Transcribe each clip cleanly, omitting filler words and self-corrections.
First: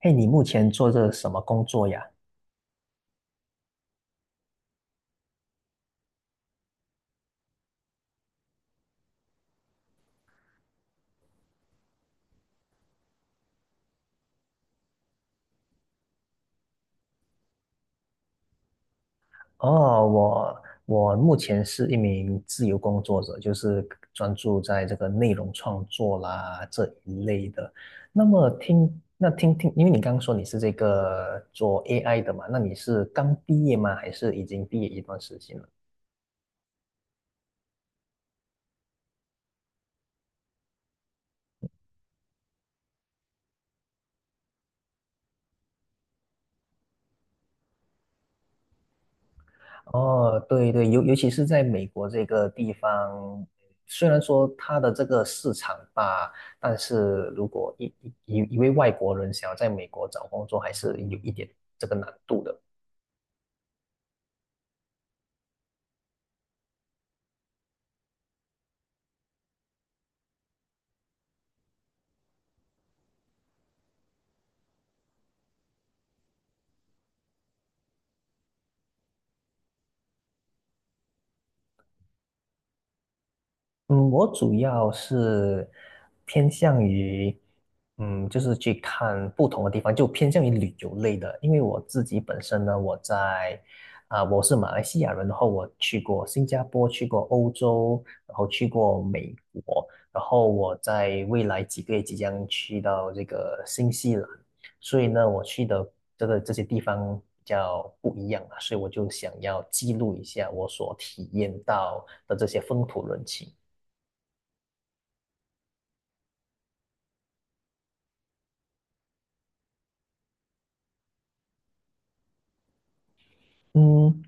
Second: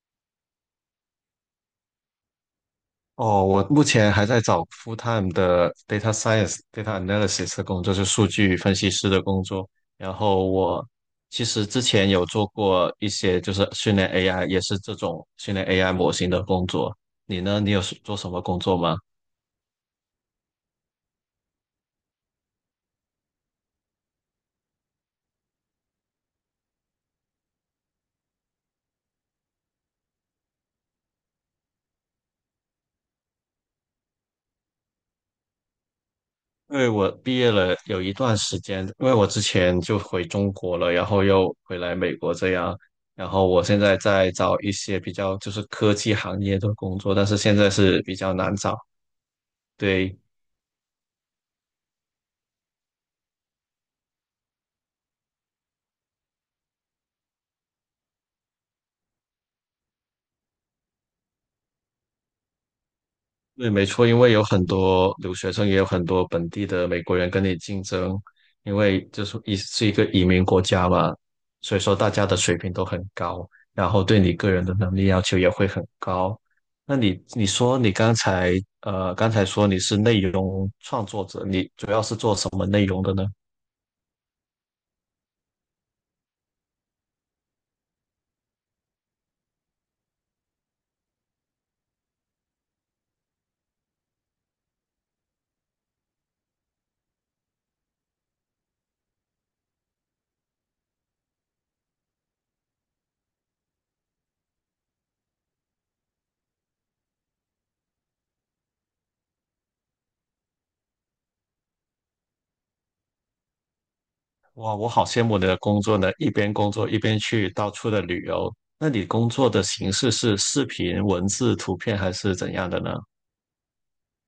嘿，你目前做这什么工作呀？哦，我目前还在找 full time 的 data science、data analysis 的工作，就是数据分析师的工作。然后我其实之前有做过一些，就是训练 AI，也是这种训练 AI 模型的工作。你呢？你是做什么工作吗？哦，我目前是一名自由工作者，就是专注在这个内容创作啦这一类的。那么听，那听听，因为你刚刚说你是这个做 AI 的嘛，那你是刚毕业吗？还是已经毕业一段时间了？因为我毕业了有一段时间，因为我之前就回中国了，然后又回来美国这样。然后我现在在找一些比较就是科技行业的工作，但是现在是比较难找。对，哦，对对，尤其是在美国这个地方，虽然说它的这个市场吧，但是如果一位外国人想要在美国找工作，还是有一点这个难度的。对，没错，因为有很多留学生，也有很多本地的美国人跟你竞争，因为就是一个移民国家嘛，所以说大家的水平都很高，然后对你个人的能力要求也会很高。那你说你刚才说你是内容创作者，你主要是做什么内容的呢？嗯，我主要是偏向于，嗯，就是去看不同的地方，就偏向于旅游类的。因为我自己本身呢，我在啊、我是马来西亚人，然后我去过新加坡，去过欧洲，然后去过美国，然后我在未来几个月即将去到这个新西兰，所以呢，我去的这些地方比较不一样啊，所以我就想要记录一下我所体验到的这些风土人情。哇，我好羡慕你的工作呢，一边工作一边去到处的旅游。那你工作的形式是视频、文字、图片还是怎样的呢？嗯，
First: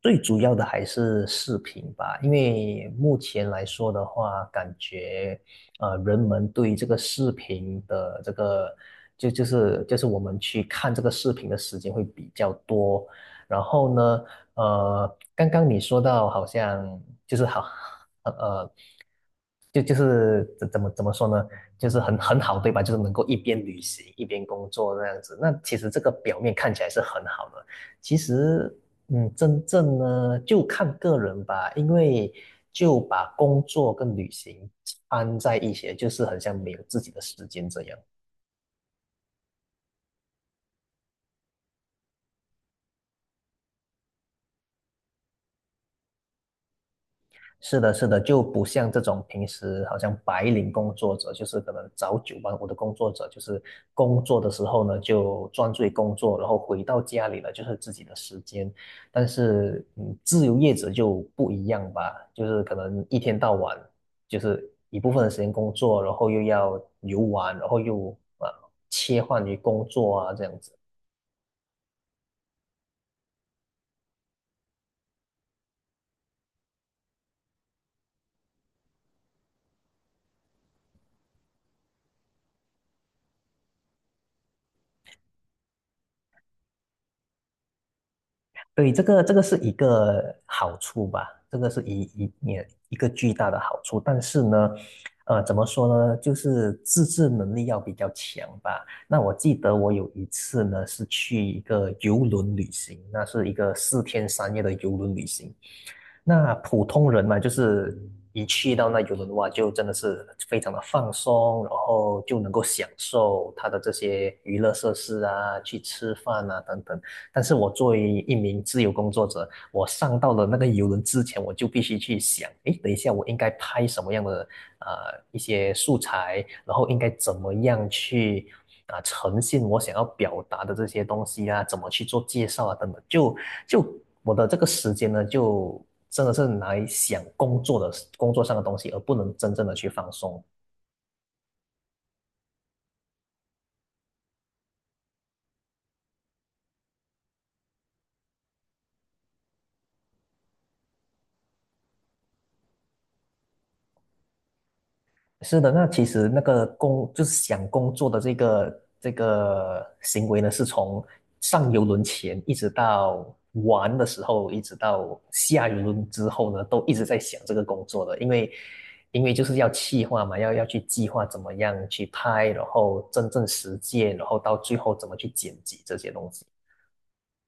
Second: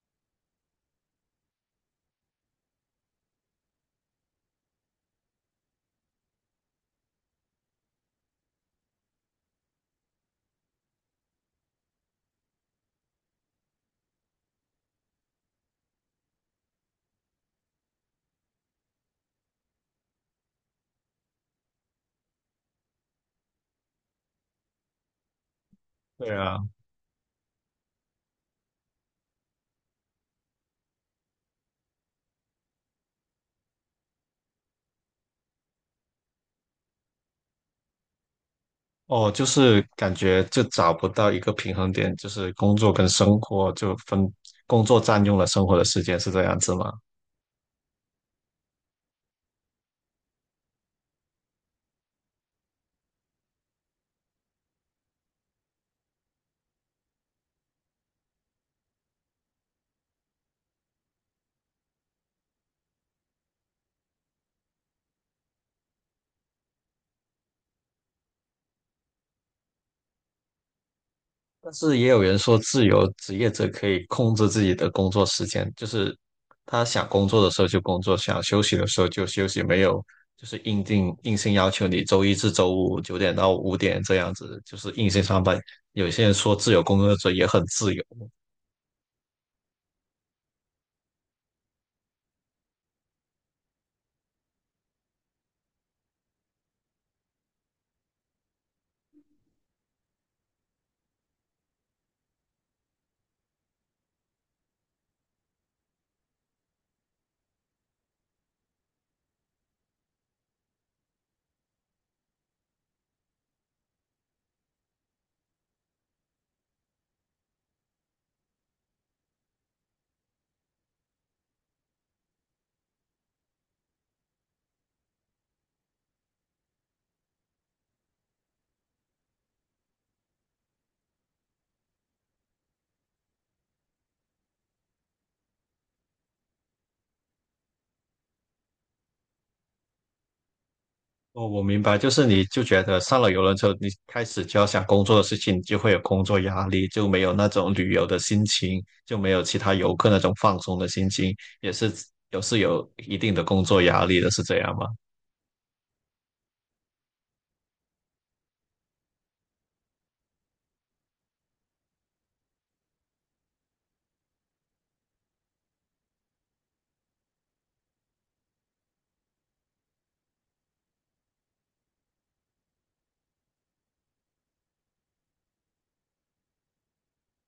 最主要的还是视频吧，因为目前来说的话，感觉人们对这个视频的这个，我们去看这个视频的时间会比较多。然后呢，刚刚你说到好像就是好，呃，呃怎么说呢？就是很好，对吧？就是能够一边旅行一边工作那样子。那其实这个对表面啊。看起来是很好的。其实嗯，真正呢就看个人吧，因为就把工作跟旅行掺在一起，就是很像没有自己的时间这样。哦，就是感觉就找不到一个平衡点，就是工作跟生活就分，工作占用了生活的时间，是这样子吗？是的，是的，就不像这种平时好像白领工作者，就是可能早九晚五的工作者，就是工作的时候呢就专注于工作，然后回到家里呢就是自己的时间。但是，嗯，自由业者就不一样吧，就是可能一天到晚就是一部分的时间工作，然后又要游玩，然后又啊切换于工作啊这样子。但是也有人说，自由职业者可以控制自己的工作时间，就是他想工作的时候就工作，想休息的时候就休息，没有就是硬性要求你周一至周五九点到五点这样子，就是硬性上班。有些人说自由工作者也很自由。对，这个是一个好处吧，这个是一个巨大的好处。但是呢，呃，怎么说呢，就是自制能力要比较强吧。那我记得我有一次呢，是去一个游轮旅行，那是一个四天三夜的游轮旅行。那普通人嘛，就是一去到那游轮的话，就真的是非常的放松，然后就能够享受它的这些娱乐设施啊，去吃饭啊等等。但是我作为一名自由工作者，我上到了那个游轮之前，我就必须去想，诶，等一下我应该拍什么样的呃一些素材，然后应该怎么样去呈现我想要表达的这些东西啊，怎么去做介绍啊等等，就我的这个时间呢，就真的是来想工作的工作上的东西，而不能真正的去放松。哦，我明白，就是你就觉得上了游轮之后，你开始就要想工作的事情，你就会有工作压力，就没有那种旅游的心情，就没有其他游客那种放松的心情，也是有一定的工作压力的，是这样吗？是的，那其实那个工就是想工作的这个行为呢，是从上游轮前一直到玩的时候，一直到下游轮之后呢，都一直在想这个工作的，因为就是要企划嘛，要去计划怎么样去拍，然后真正实践，然后到最后怎么去剪辑这些东西。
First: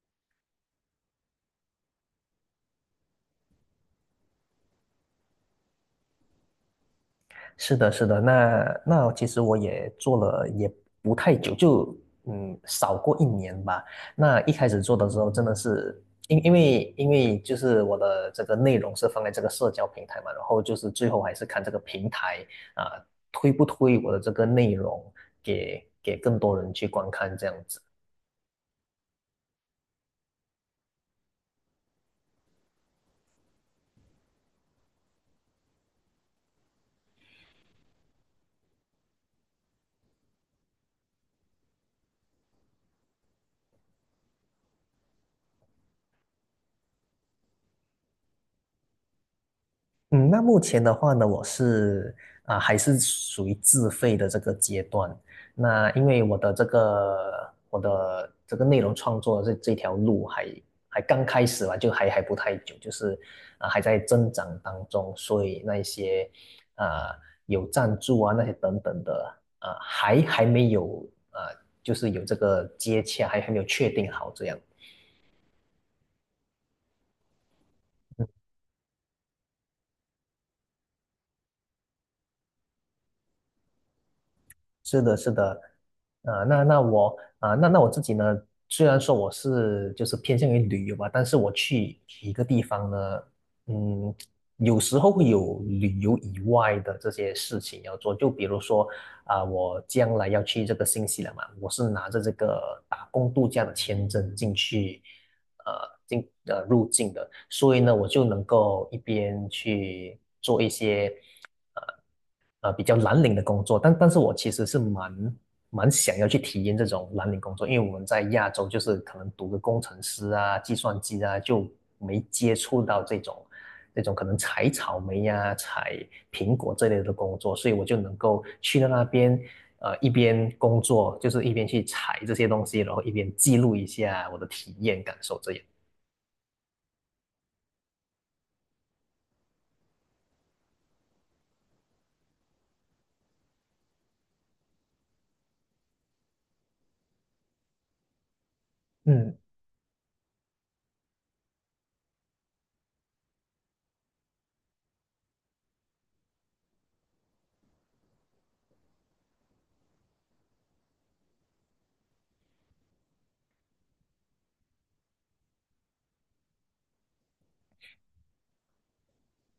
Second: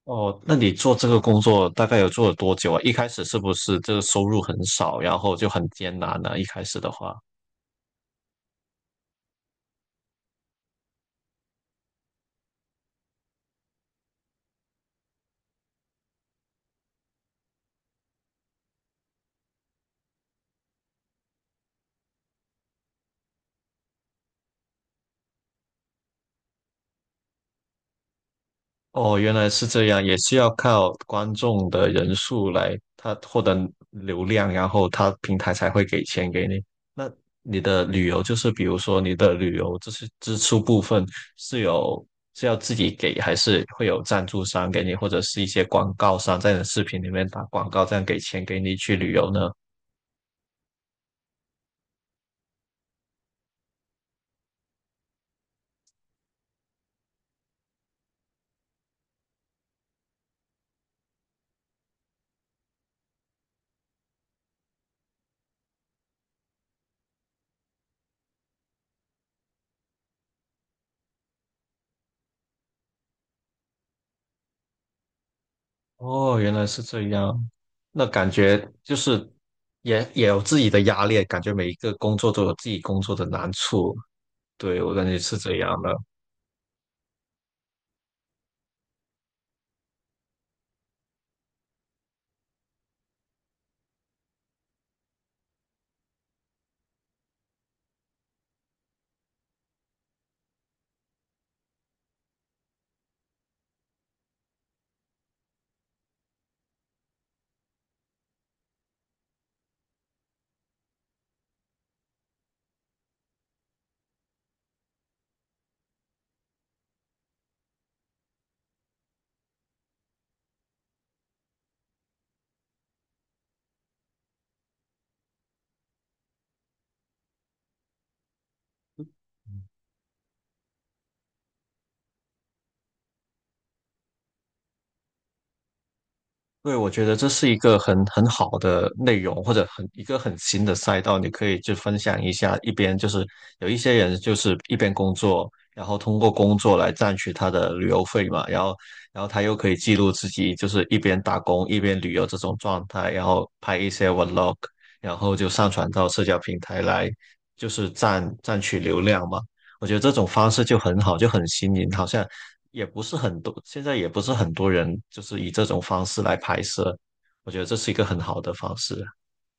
哦，那你做这个工作大概有做了多久啊？一开始是不是这个收入很少，然后就很艰难呢？一开始的话，是的，是的，那其实我也做了也不太久，就嗯少过一年吧。那一开始做的时候，真的是因为就是我的这个内容是放在这个社交平台嘛，然后就是最后还是看这个平台啊，推不推我的这个内容给更多人去观看这样子。哦，原来是这样，也是要靠观众的人数来，他获得流量，然后他平台才会给钱给你。那你的旅游就是，比如说你的旅游这是支出部分是有是要自己给，还是会有赞助商给你，或者是一些广告商在你的视频里面打广告，这样给钱给你去旅游呢？嗯，那目前的话呢，我还是属于自费的这个阶段。那因为我的这个内容创作的这条路还刚开始吧，就还不太久，还在增长当中，所以那一些啊、有赞助啊那些等等的还没有啊、就是有这个接洽，还没有确定好这样。哦，原来是这样，那感觉就是也有自己的压力，感觉每一个工作都有自己工作的难处。对，我是感的，觉是是这的，样的。啊、那那我啊、那那我自己呢，虽然说我是就是偏向于旅游吧，但是我去一个地方呢，嗯，有时候会有旅游以外的这些事情要做，就比如说我将来要去这个新西兰嘛，我是拿着这个打工度假的签证进去，呃，入境的，所以呢，我就能够一边去做一些比较蓝领的工作，但是我其实是蛮想要去体验这种蓝领工作，因为我们在亚洲就是可能读个工程师啊、计算机啊，就没接触到这种可能采草莓呀、采苹果这类的工作，所以我就能够去到那边。呃，一边工作就是一边去采这些东西，然后一边记录一下我的体验感受，这样。对，我觉得这是一个很好的内容，或者很一个很新的赛道，你可以就分享一下。一边就是有一些人就是一边工作，然后通过工作来赚取他的旅游费嘛，然后嗯，他又可以记录自己就是一边打工一边旅游这种状态，然后拍一些 vlog，然后就上传到社交平台来，就是赚取流量嘛。我觉得这种方式就很好，就很新颖，好像也不是很多，现在也不是很多人就是以这种方式来拍摄，我觉得这是一个很好的方式。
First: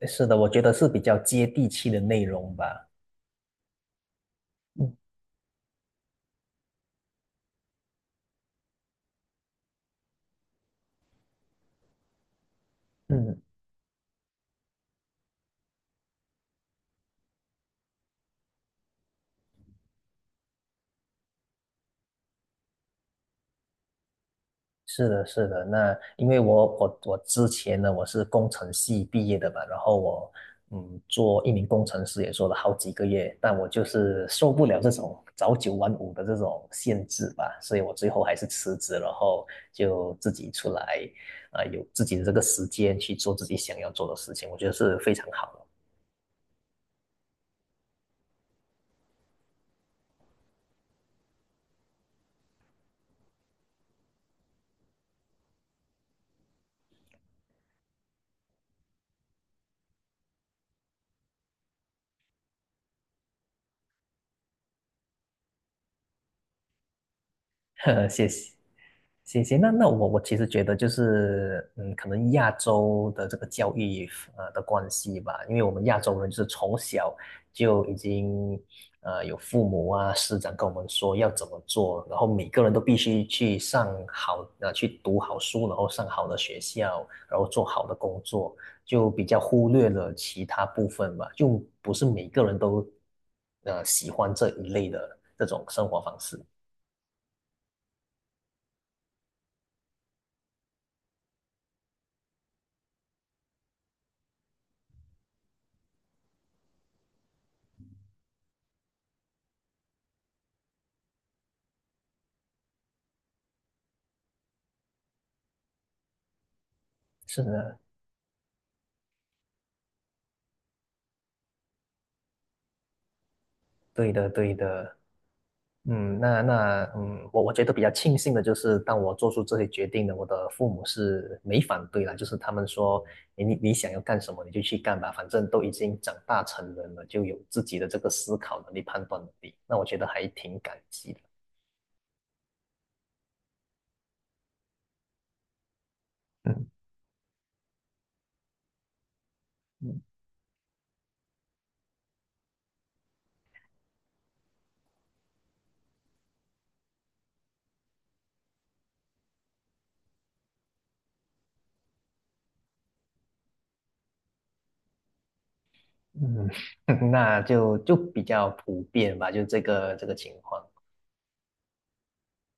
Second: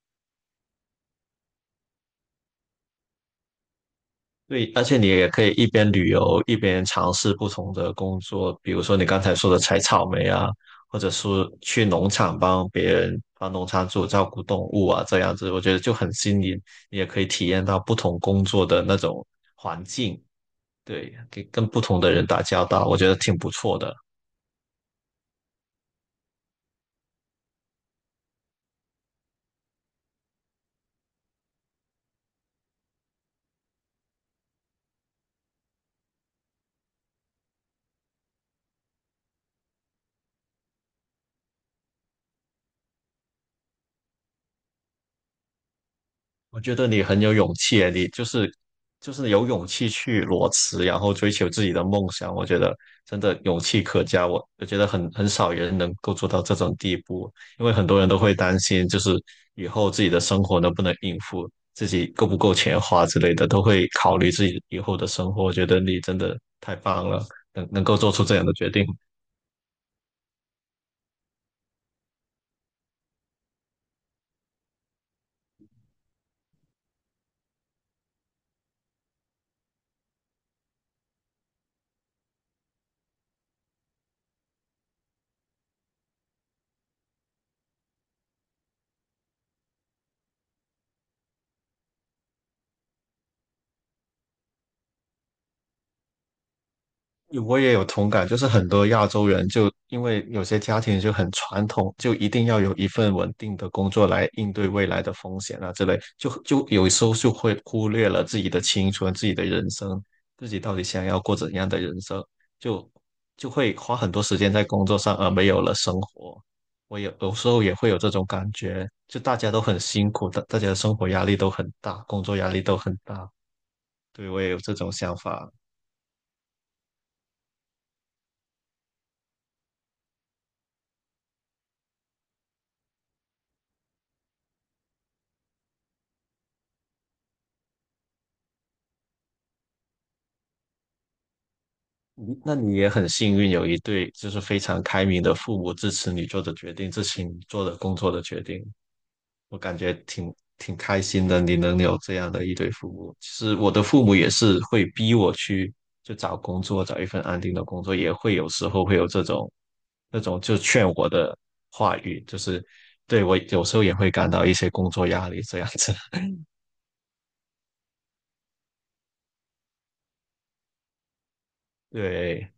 是的，我觉得是比较接地气的内容吧。对，而嗯且你也可以一边旅游一边尝试不同的工作，比如说你刚才说的采草莓啊，或者是去农场帮别人嗯。帮农场主照顾动物啊，这样子我觉得就很新颖，你也可以体验到不同工作的那种环境，对，跟不同的人打交道，我觉得挺不错的。是的，是的。那因为我我之前呢，我是工程系毕业的嘛，然后我嗯做一名工程师也做了好几个月，但我就是受不了这种早九晚五的这种限制吧，所以我最后还是辞职，然后就自己出来有自己的这个时间去做自己想要做的事情，我觉得是非常好我觉得你很有勇气诶，你就是有勇气去裸辞，然后追求自己的梦想。我觉得真的勇气可嘉，我觉得很少人能够做到这种地步，因为很多人都会担心，就是以后自己的生活能不能应付，自己够不够钱花之类的，都会考虑自己以后的生活。我觉得你真的太棒了，能够的。做出谢这样谢。的决定。行行，那我其实觉得就是，嗯，可能亚洲的这个教育的关系吧，因为我们亚洲人就是从小就已经有父母啊师长跟我们说要怎么做，然后每个人都必须去读好书，然后上好的学校，然后做好的工作，就比较忽略了其他部分吧，就不是每个人都喜欢这一类的这种生活方式。我也有同感，就是很多亚洲人就因为有些家庭就很传统，就一定要有一份稳定的工作来应对未来的风险啊之类，就有时候就会忽略了自己的青春、自己的人生，自己到底想要过怎样的人生，就就会花很多时间在工作上，而没有了生活。我有有是时候也的，会有这种感觉，就大家都很辛苦，大家的生活压力都很大，工作压力都很大，对的，对，我也对有这种的。想法。嗯，那那嗯，我我觉得比较庆幸的就是，当我做出这些决定呢，我的父母是没反对啦，就是他们说，诶你想要干什么你就去干吧，反正都已经长大成人了，就有自己的这个思考能力、判断能力，那我觉得还挺感激的。那你也很幸运，有一对就是非常开明的父母支持你做的嗯决定，支持你做的工作的决定，我感觉嗯挺开心的。你能有这样的一对父母，其实我的父母也是会逼我去就找工作，找一份安定的工作，也会有时候会有这种那种就劝我的话语，就是对我有时候也会感到一些工作压力这样子。嗯，那就就比较普遍吧，就这个这个情况。对，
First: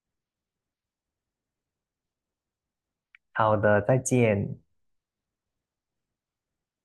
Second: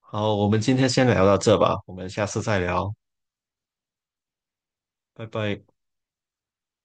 好，我们今天先聊到这吧，我们下次再聊，好的，再见。拜拜。